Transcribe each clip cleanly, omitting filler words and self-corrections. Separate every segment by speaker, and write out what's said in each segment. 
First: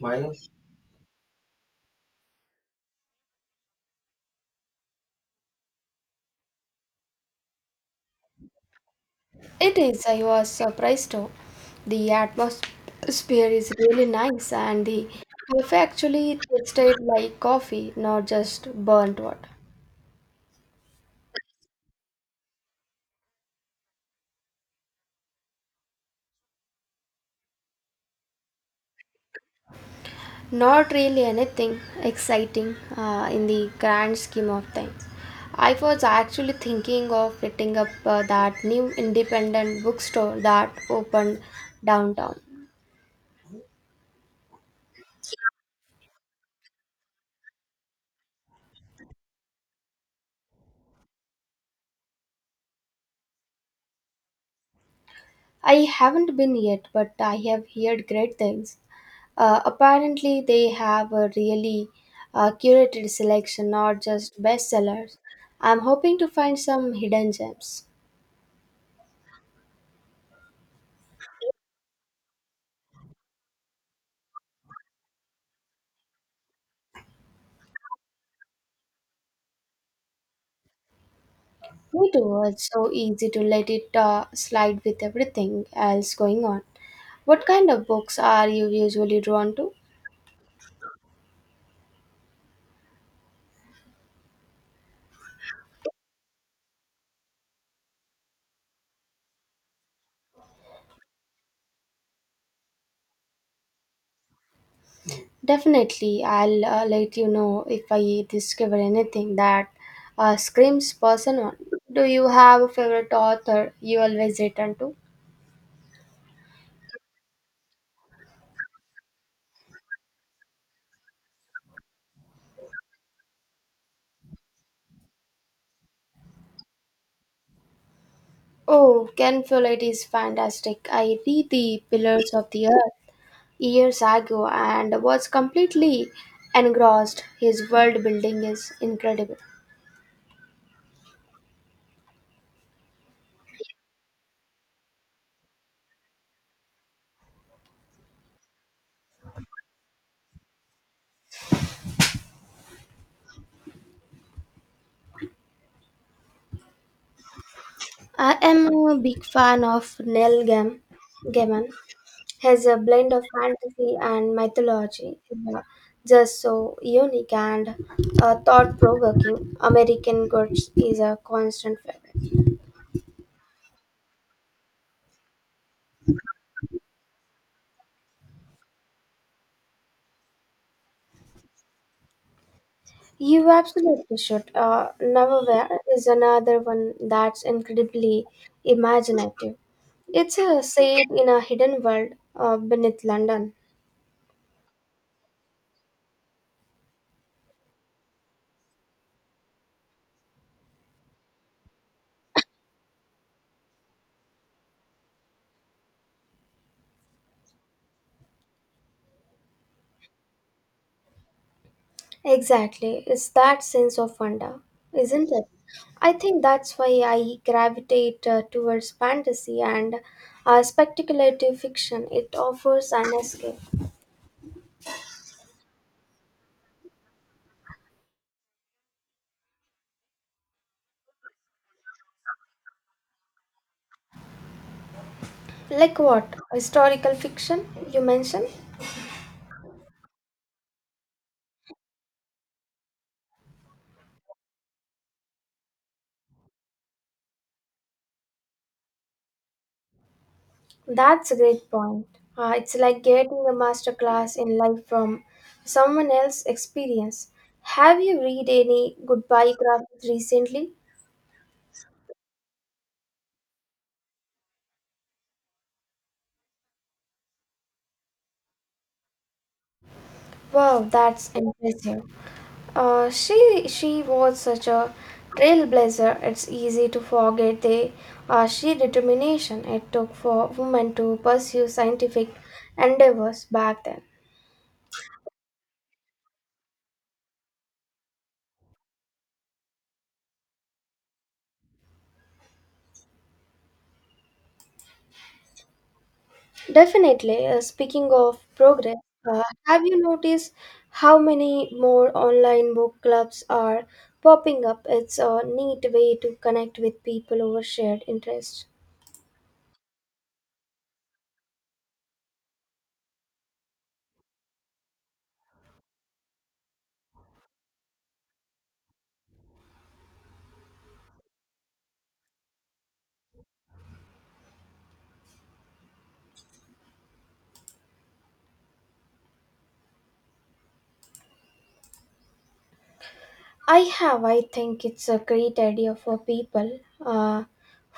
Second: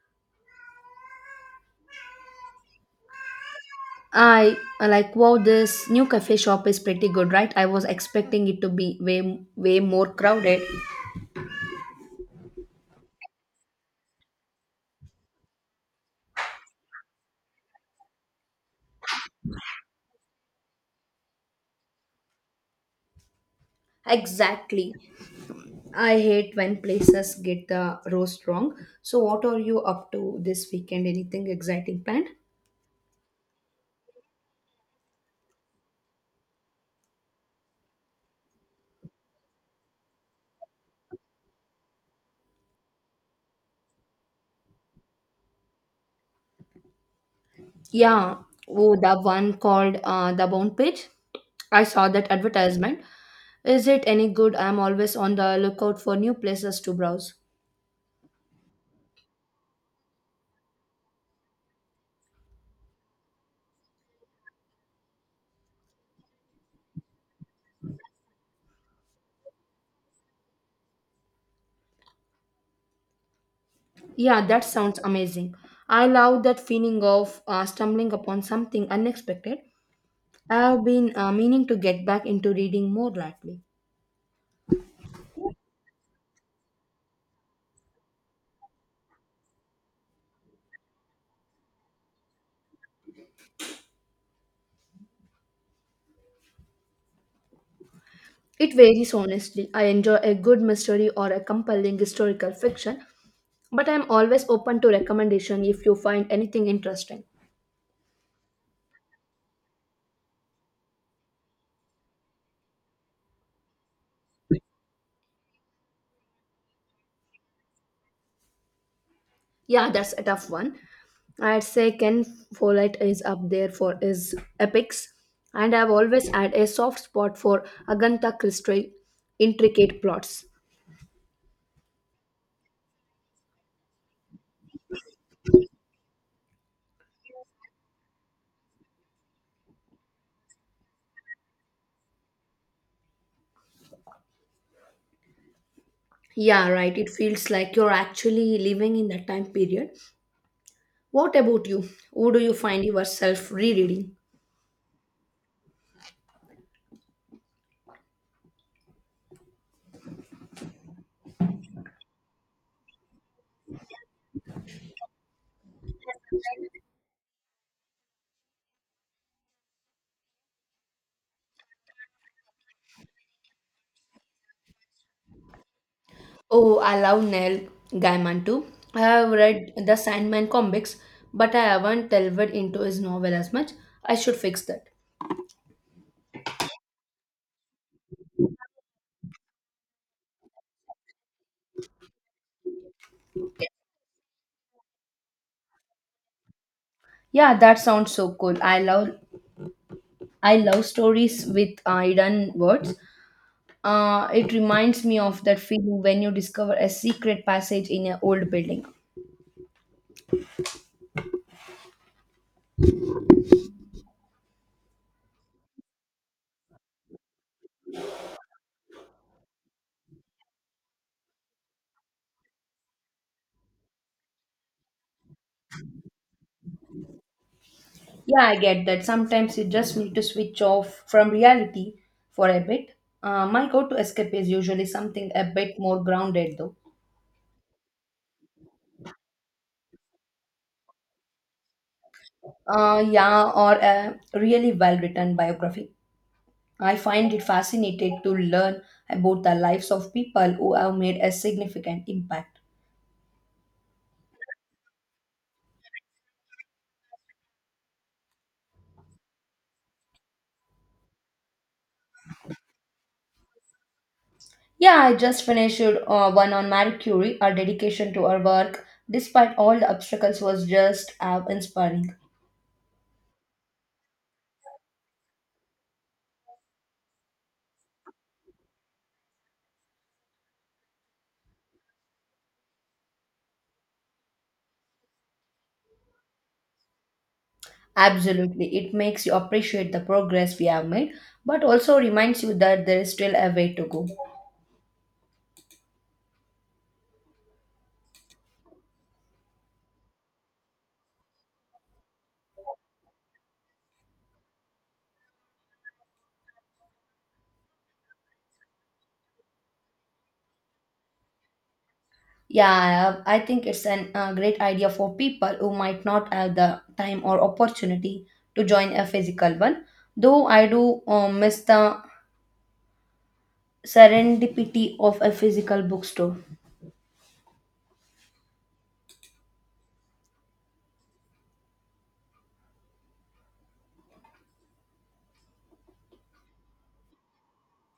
Speaker 1: Minus?
Speaker 2: I like wow, this new cafe shop is pretty good, right? I was expecting it to be way
Speaker 1: It
Speaker 2: way
Speaker 1: is.
Speaker 2: more
Speaker 1: I was
Speaker 2: crowded.
Speaker 1: surprised too. The atmosphere is really nice, and the coffee actually tasted like coffee, not just burnt water.
Speaker 2: Exactly. I hate when places get the roast wrong. So what are you up to this
Speaker 1: Not
Speaker 2: weekend?
Speaker 1: really
Speaker 2: Anything
Speaker 1: anything
Speaker 2: exciting planned?
Speaker 1: exciting in the grand scheme of things. I was actually thinking of hitting up that new independent bookstore that opened downtown.
Speaker 2: Yeah. Oh, the one called the Bound Page. I saw that advertisement. Is it any good? I'm always on the
Speaker 1: I
Speaker 2: lookout for new
Speaker 1: haven't been
Speaker 2: places
Speaker 1: yet,
Speaker 2: to
Speaker 1: but
Speaker 2: browse.
Speaker 1: I have heard great things. Apparently, they have a really curated selection, not just bestsellers. I'm hoping to find some hidden gems.
Speaker 2: Yeah, that sounds amazing. I love that feeling of stumbling upon something unexpected. I have been meaning to get
Speaker 1: Me
Speaker 2: back
Speaker 1: too.
Speaker 2: into
Speaker 1: It's so
Speaker 2: reading more
Speaker 1: easy to
Speaker 2: lately.
Speaker 1: let it slide with everything else going on. What kind of books are you usually drawn to?
Speaker 2: It varies honestly. I enjoy a good mystery or a compelling historical fiction, but I'm always open to recommendation if you
Speaker 1: Definitely,
Speaker 2: find
Speaker 1: I'll
Speaker 2: anything
Speaker 1: let
Speaker 2: interesting.
Speaker 1: you know if I discover anything that screams personal. Do you have a favorite author you always return to?
Speaker 2: Yeah, that's a tough one. I'd say Ken Follett is up there for his epics, and I've always had a soft spot for Agatha Christie
Speaker 1: Oh, Ken Follett
Speaker 2: intricate
Speaker 1: is
Speaker 2: plots.
Speaker 1: fantastic. I read The Pillars of the Earth years ago and was completely engrossed. His world building is incredible.
Speaker 2: Yeah, right. It feels like you're actually living in that time period. What about you? Who do you find yourself rereading?
Speaker 1: I am a big fan of Neil Gaiman. Gaiman has a blend of fantasy and mythology. Yeah. Just so unique and thought provoking, American Gods is a constant favorite.
Speaker 2: Oh, I love Neil Gaiman too. I have read the Sandman comics, but I haven't delved into his novel as
Speaker 1: You
Speaker 2: much. I
Speaker 1: absolutely
Speaker 2: should
Speaker 1: should.
Speaker 2: fix that.
Speaker 1: Neverwhere is another one that's incredibly imaginative. It's a set in a hidden world beneath London.
Speaker 2: Yeah, that sounds so cool. I love stories with hidden words. It reminds me of that feeling when you discover a secret passage in an old building.
Speaker 1: Exactly. It's that sense of wonder, isn't it? I think that's why I gravitate towards fantasy and speculative fiction. It offers an escape.
Speaker 2: Yeah, I get that. Sometimes you just need to switch off from reality for a bit. My go to escape is usually something a bit
Speaker 1: Like
Speaker 2: more
Speaker 1: what?
Speaker 2: grounded, though.
Speaker 1: Historical fiction, you mentioned?
Speaker 2: Yeah, or a really well written biography. I find it fascinating to learn about the lives of people who have made a
Speaker 1: That's a great
Speaker 2: significant
Speaker 1: point. Uh,
Speaker 2: impact.
Speaker 1: it's like getting a masterclass in life from someone else's experience. Have you read any good biographies recently?
Speaker 2: Yeah, I just finished one on Marie Curie. Her dedication to her work, despite all the obstacles, was
Speaker 1: Wow,
Speaker 2: just
Speaker 1: that's impressive.
Speaker 2: inspiring.
Speaker 1: She was such a trailblazer. It's easy to forget the sheer determination it took for women to pursue scientific endeavors back then.
Speaker 2: Absolutely. It makes you appreciate the progress we have made, but also reminds you that there is still a way to go.
Speaker 1: Definitely. Speaking of progress, have you noticed how many more online book clubs are popping up? It's a neat way to connect with people over shared interests.
Speaker 2: Yeah, I think it's a great idea for people who might not have the time or opportunity to join a physical one, though I do miss the serendipity of a physical bookstore.
Speaker 1: I have. I think it's a great idea for people uh,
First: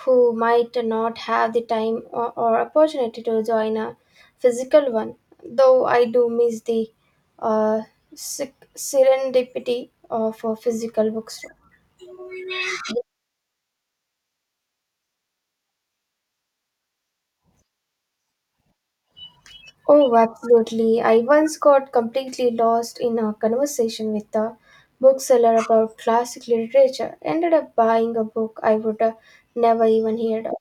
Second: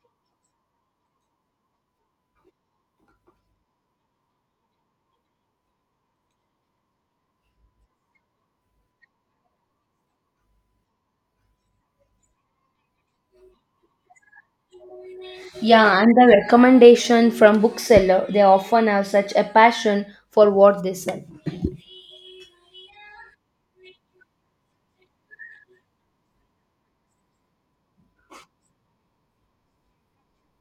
Speaker 1: who might not have the time or opportunity to join a physical one. Though I do miss the uh, serendipity of a physical bookstore.
Speaker 2: Yeah, and the recommendation from bookseller, they often have such a passion
Speaker 1: Oh,
Speaker 2: for what they
Speaker 1: absolutely. I
Speaker 2: sell.
Speaker 1: once got completely lost in a conversation with a bookseller about classic literature. Ended up buying a book I would never even heard of.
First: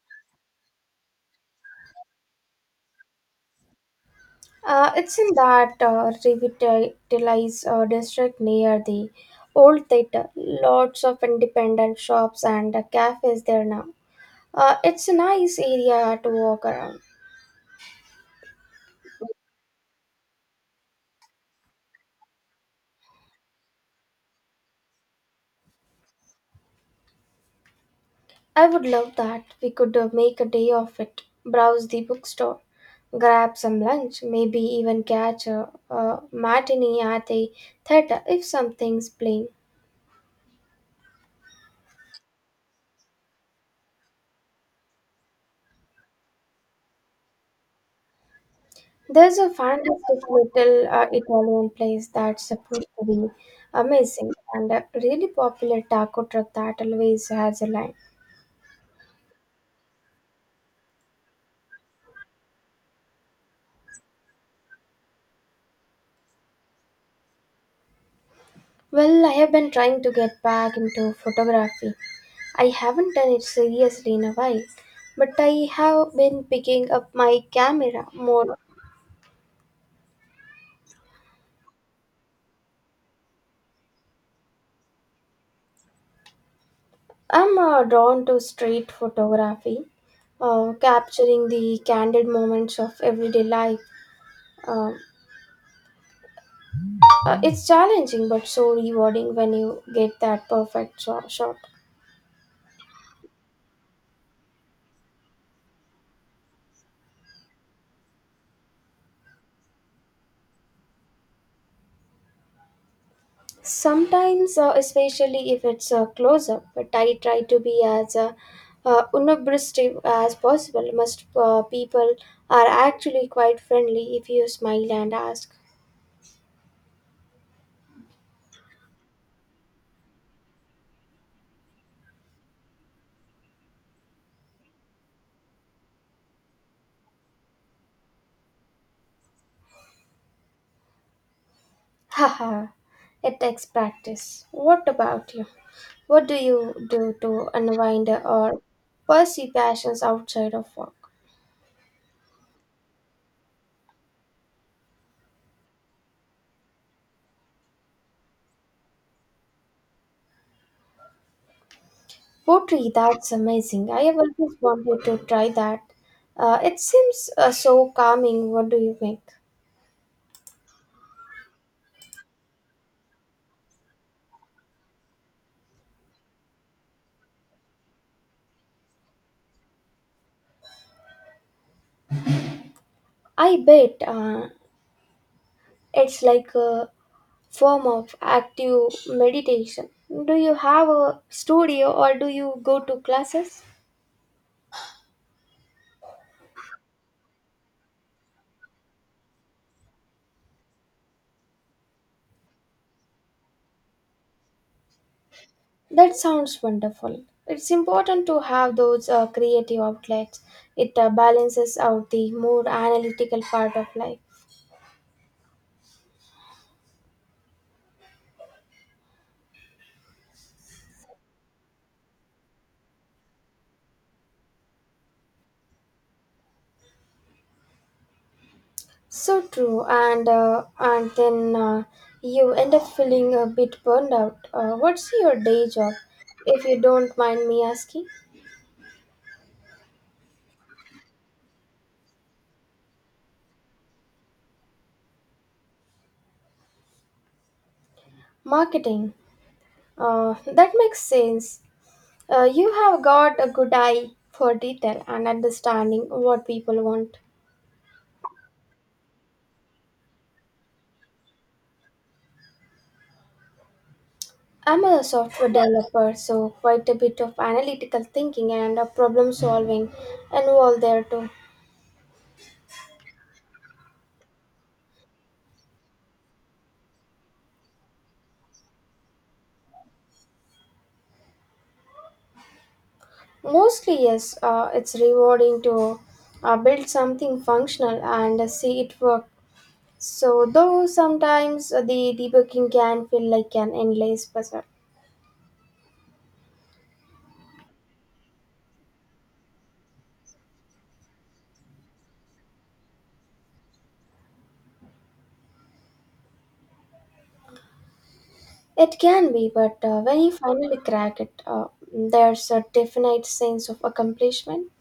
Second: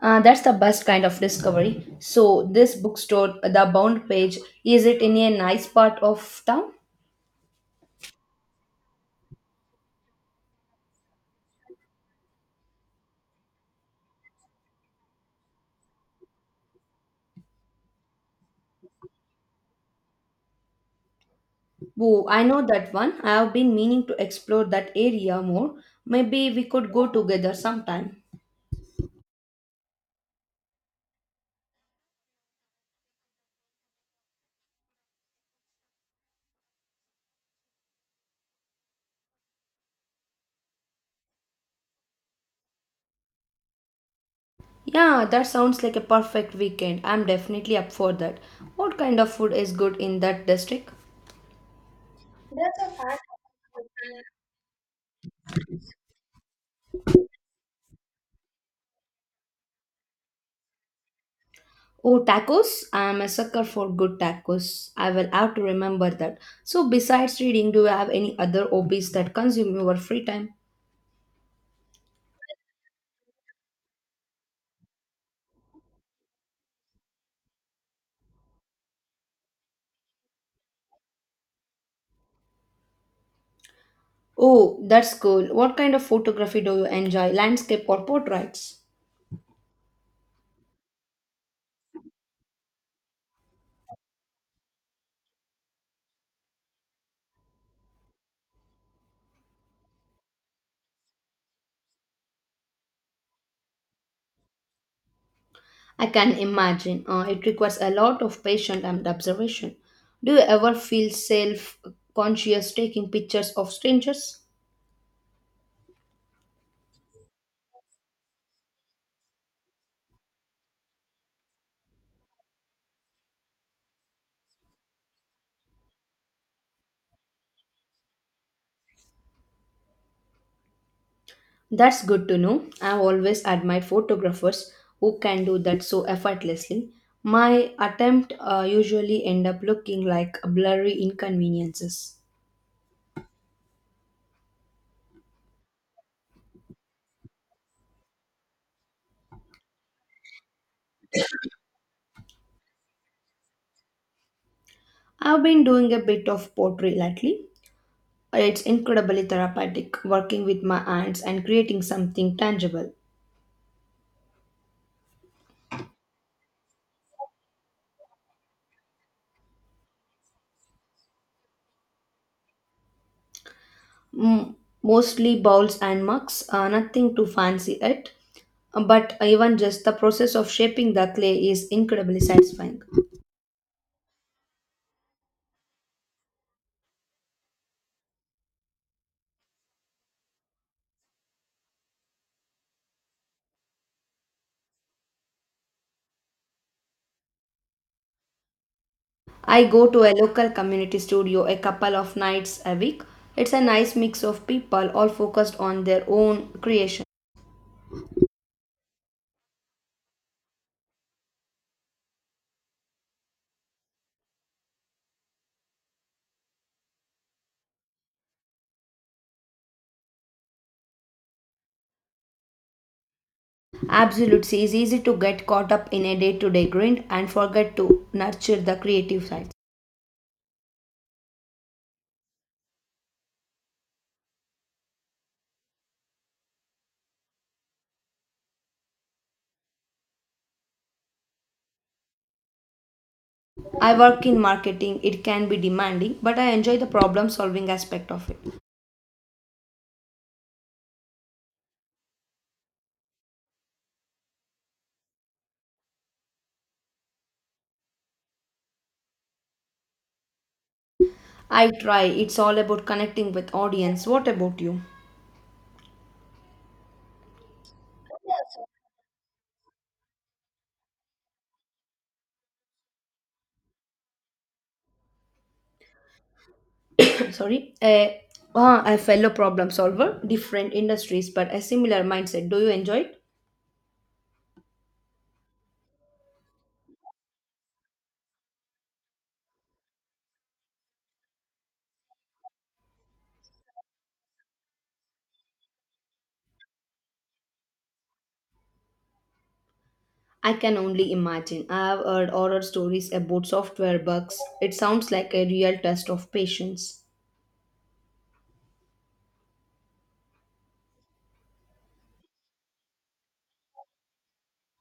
Speaker 2: That's the best kind of discovery. So, this bookstore, the Bound Page, is
Speaker 1: Uh,
Speaker 2: it in
Speaker 1: it's in
Speaker 2: a nice
Speaker 1: that
Speaker 2: part of town?
Speaker 1: revitalized district near the old theater. Lots of independent shops and cafes there now. It's a nice area to walk around.
Speaker 2: Oh, I know that one. I have been meaning to explore that area more. Maybe we could go together sometime.
Speaker 1: I would love that. We could make a day of it. Browse the bookstore, grab some lunch, maybe even catch a matinee at the theater if something's playing.
Speaker 2: Yeah, that sounds like a perfect weekend. I'm definitely up for that. What kind of
Speaker 1: There's a
Speaker 2: food is good in
Speaker 1: fantastic
Speaker 2: that
Speaker 1: little
Speaker 2: district?
Speaker 1: Italian place that's supposed to be amazing and a really popular taco truck that always has a line.
Speaker 2: Oh, tacos? I'm a sucker for good tacos. I will have to remember that. So, besides reading, do you have any other hobbies
Speaker 1: Well, I
Speaker 2: that
Speaker 1: have been
Speaker 2: consume your
Speaker 1: trying to
Speaker 2: free
Speaker 1: get
Speaker 2: time?
Speaker 1: back into photography. I haven't done it seriously in a while, but I have been picking up my camera more.
Speaker 2: Oh, that's cool. What kind of photography do you enjoy?
Speaker 1: I'm
Speaker 2: Landscape
Speaker 1: uh,
Speaker 2: or
Speaker 1: drawn to
Speaker 2: portraits?
Speaker 1: street photography, capturing the candid moments of everyday life. Um it's challenging but so rewarding when you get that perfect shot.
Speaker 2: I can imagine. It requires a lot of patience and observation. Do you ever feel self conscious taking pictures of strangers?
Speaker 1: Sometimes, especially if it's a close up, but I try to be as unobtrusive as possible. Most people are actually quite friendly if you smile and ask,
Speaker 2: That's good to know. I've always admired photographers who can do that so effortlessly. My attempt usually end up looking like blurry inconveniences.
Speaker 1: haha, it takes practice. What about you? What do you do to unwind or pursue passions outside of work?
Speaker 2: I've been doing a bit of pottery lately. It's incredibly therapeutic working with my hands and creating something
Speaker 1: Pottery,
Speaker 2: tangible.
Speaker 1: that's amazing. I have always wanted to try that. It seems so calming. What do you think?
Speaker 2: Mm, mostly bowls and mugs, nothing too fancy it. But even just the process of shaping the clay is incredibly satisfying.
Speaker 1: I bet it's like a form of active meditation. Do you have a studio or do you go to classes?
Speaker 2: I go to a local community studio a couple of nights a week. It's a nice mix of people all focused on their
Speaker 1: That
Speaker 2: own
Speaker 1: sounds
Speaker 2: creation.
Speaker 1: wonderful. It's important to have those creative outlets. It balances out the more analytical part of life.
Speaker 2: Absolutely, it's easy to get caught up in a day to day grind and forget to nurture the creative
Speaker 1: So
Speaker 2: side.
Speaker 1: true, and then you end up feeling a bit burned out. What's your day job, if you don't mind me asking?
Speaker 2: I work in marketing, it can be demanding, but I enjoy the problem solving aspect of it.
Speaker 1: Marketing. That makes sense. You have got a good eye for detail and understanding what people want.
Speaker 2: I try, it's all about connecting with audience. What about you?
Speaker 1: I'm a software developer, so quite a bit of analytical thinking and problem solving involved there too.
Speaker 2: Sorry. A fellow problem solver, different industries, but a similar mindset. Do you enjoy it?
Speaker 1: Mostly, yes, it's rewarding to build something functional and see it work. So, though sometimes the debugging can feel like an endless puzzle.
Speaker 2: I can only imagine. I have heard horror stories about software bugs. It sounds like a real test of patience.
Speaker 1: It can be, but when you finally crack it, there's a definite sense of accomplishment.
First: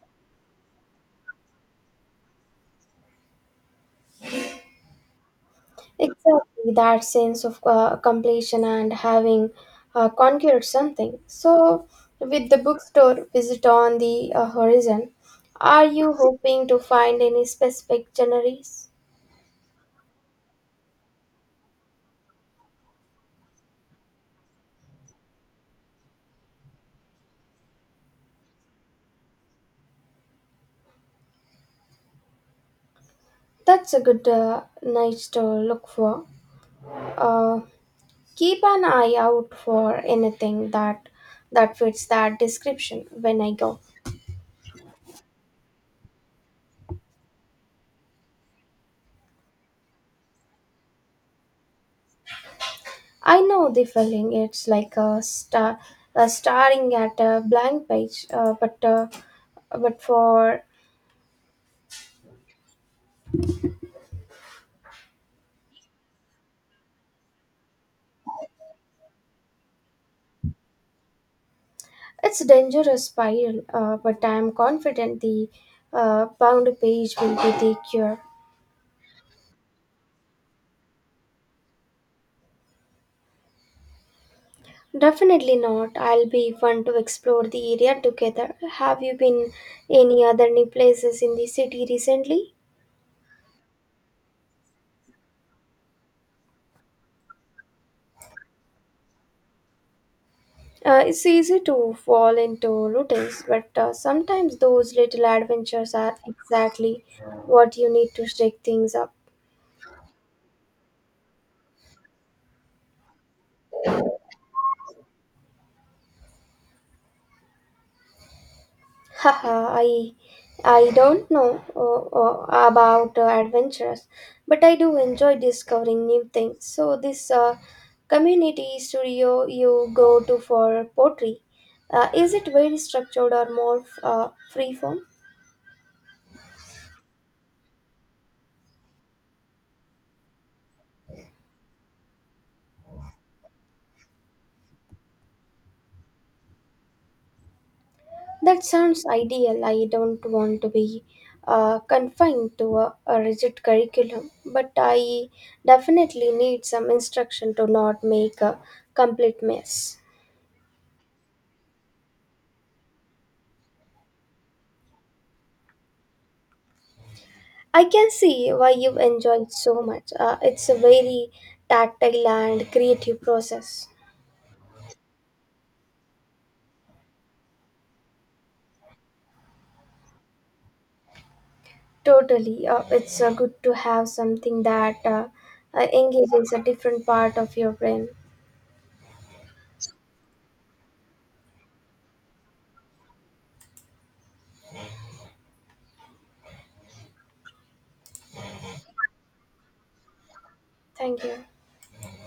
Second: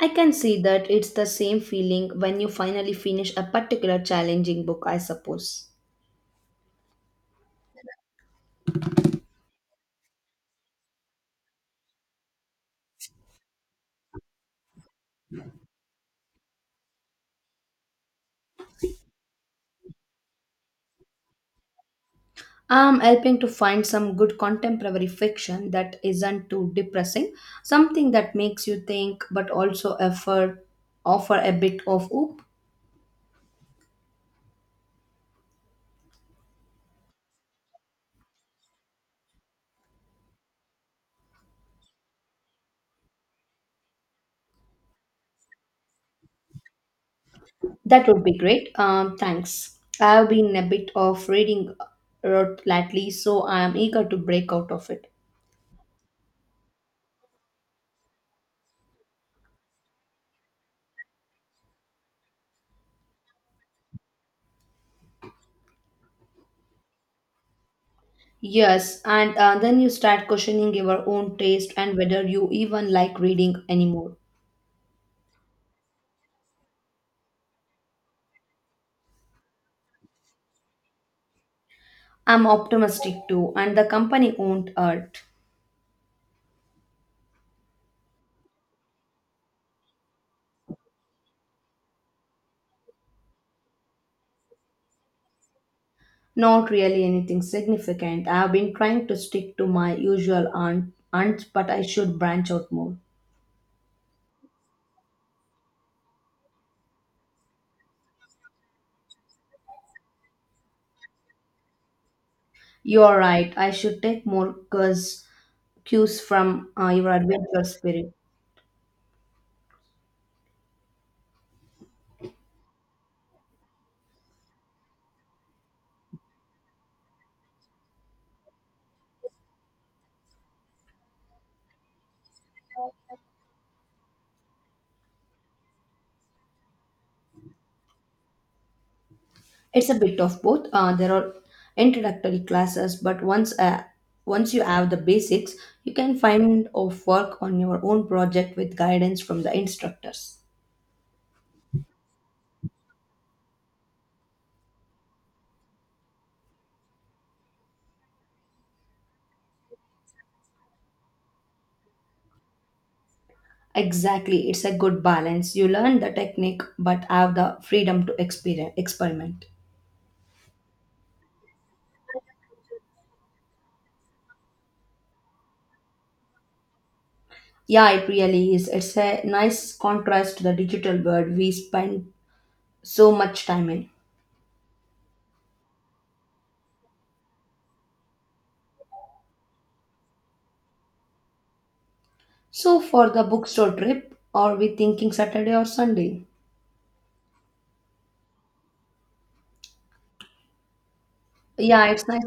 Speaker 2: I can see that it's the same feeling when you finally finish a particular challenging book, I suppose.
Speaker 1: Exactly, that sense of completion and having conquered something. So, with the bookstore visit on the horizon, are you hoping to find any specific genres?
Speaker 2: I'm helping to find some good contemporary fiction that isn't too depressing, something that makes you think but also offer a bit of hope.
Speaker 1: That's a good niche to look for. Uh, keep an eye out for anything that fits that description when I go.
Speaker 2: That would be great. Thanks. I've been a bit of reading rot lately,
Speaker 1: I
Speaker 2: so
Speaker 1: know
Speaker 2: I'm
Speaker 1: the
Speaker 2: eager to
Speaker 1: feeling.
Speaker 2: break
Speaker 1: It's
Speaker 2: out of
Speaker 1: like
Speaker 2: it.
Speaker 1: a staring at a blank page, but for
Speaker 2: Yes, and then you start questioning your own taste and whether
Speaker 1: it's a
Speaker 2: you even
Speaker 1: dangerous
Speaker 2: like reading
Speaker 1: spiral. Uh,
Speaker 2: anymore.
Speaker 1: but I'm confident the bound page will be the cure.
Speaker 2: I'm optimistic too, and the company owned art.
Speaker 1: Definitely not. I'll be fun to explore the area together. Have you been any other new places in the city recently?
Speaker 2: Not really anything significant. I have been trying to stick to my usual aunt,
Speaker 1: It's
Speaker 2: aunts,
Speaker 1: easy
Speaker 2: but I
Speaker 1: to
Speaker 2: should
Speaker 1: fall
Speaker 2: branch out
Speaker 1: into
Speaker 2: more.
Speaker 1: routines, but sometimes those little adventures are exactly what you need to shake things up.
Speaker 2: You are right. I should take more cues, cues from your adventure spirit.
Speaker 1: Haha, I don't know about adventures, but I do enjoy discovering new things. So this community studio you go to for pottery, is it very structured or more free form?
Speaker 2: It's a bit of both. There are introductory classes, but once you have the basics, you can find of work on your own project
Speaker 1: That
Speaker 2: with
Speaker 1: sounds
Speaker 2: guidance from the
Speaker 1: ideal. I don't
Speaker 2: instructors.
Speaker 1: want to be confined to a rigid curriculum, but I definitely need some instruction to not make a complete mess.
Speaker 2: Exactly, it's a good balance. You learn the technique, but have the
Speaker 1: I
Speaker 2: freedom
Speaker 1: can
Speaker 2: to
Speaker 1: see why
Speaker 2: experien
Speaker 1: you've
Speaker 2: experiment.
Speaker 1: enjoyed so much. It's a very tactile and creative process.
Speaker 2: Yeah, it really is. It's a nice contrast to the digital world we spend
Speaker 1: Totally. Uh,
Speaker 2: so
Speaker 1: it's uh,
Speaker 2: much
Speaker 1: good
Speaker 2: time
Speaker 1: to
Speaker 2: in.
Speaker 1: have something that engages a different part of your brain.
Speaker 2: So, for the bookstore trip, are we thinking Saturday or Sunday?
Speaker 1: Thank you.
Speaker 2: Yeah, it's nice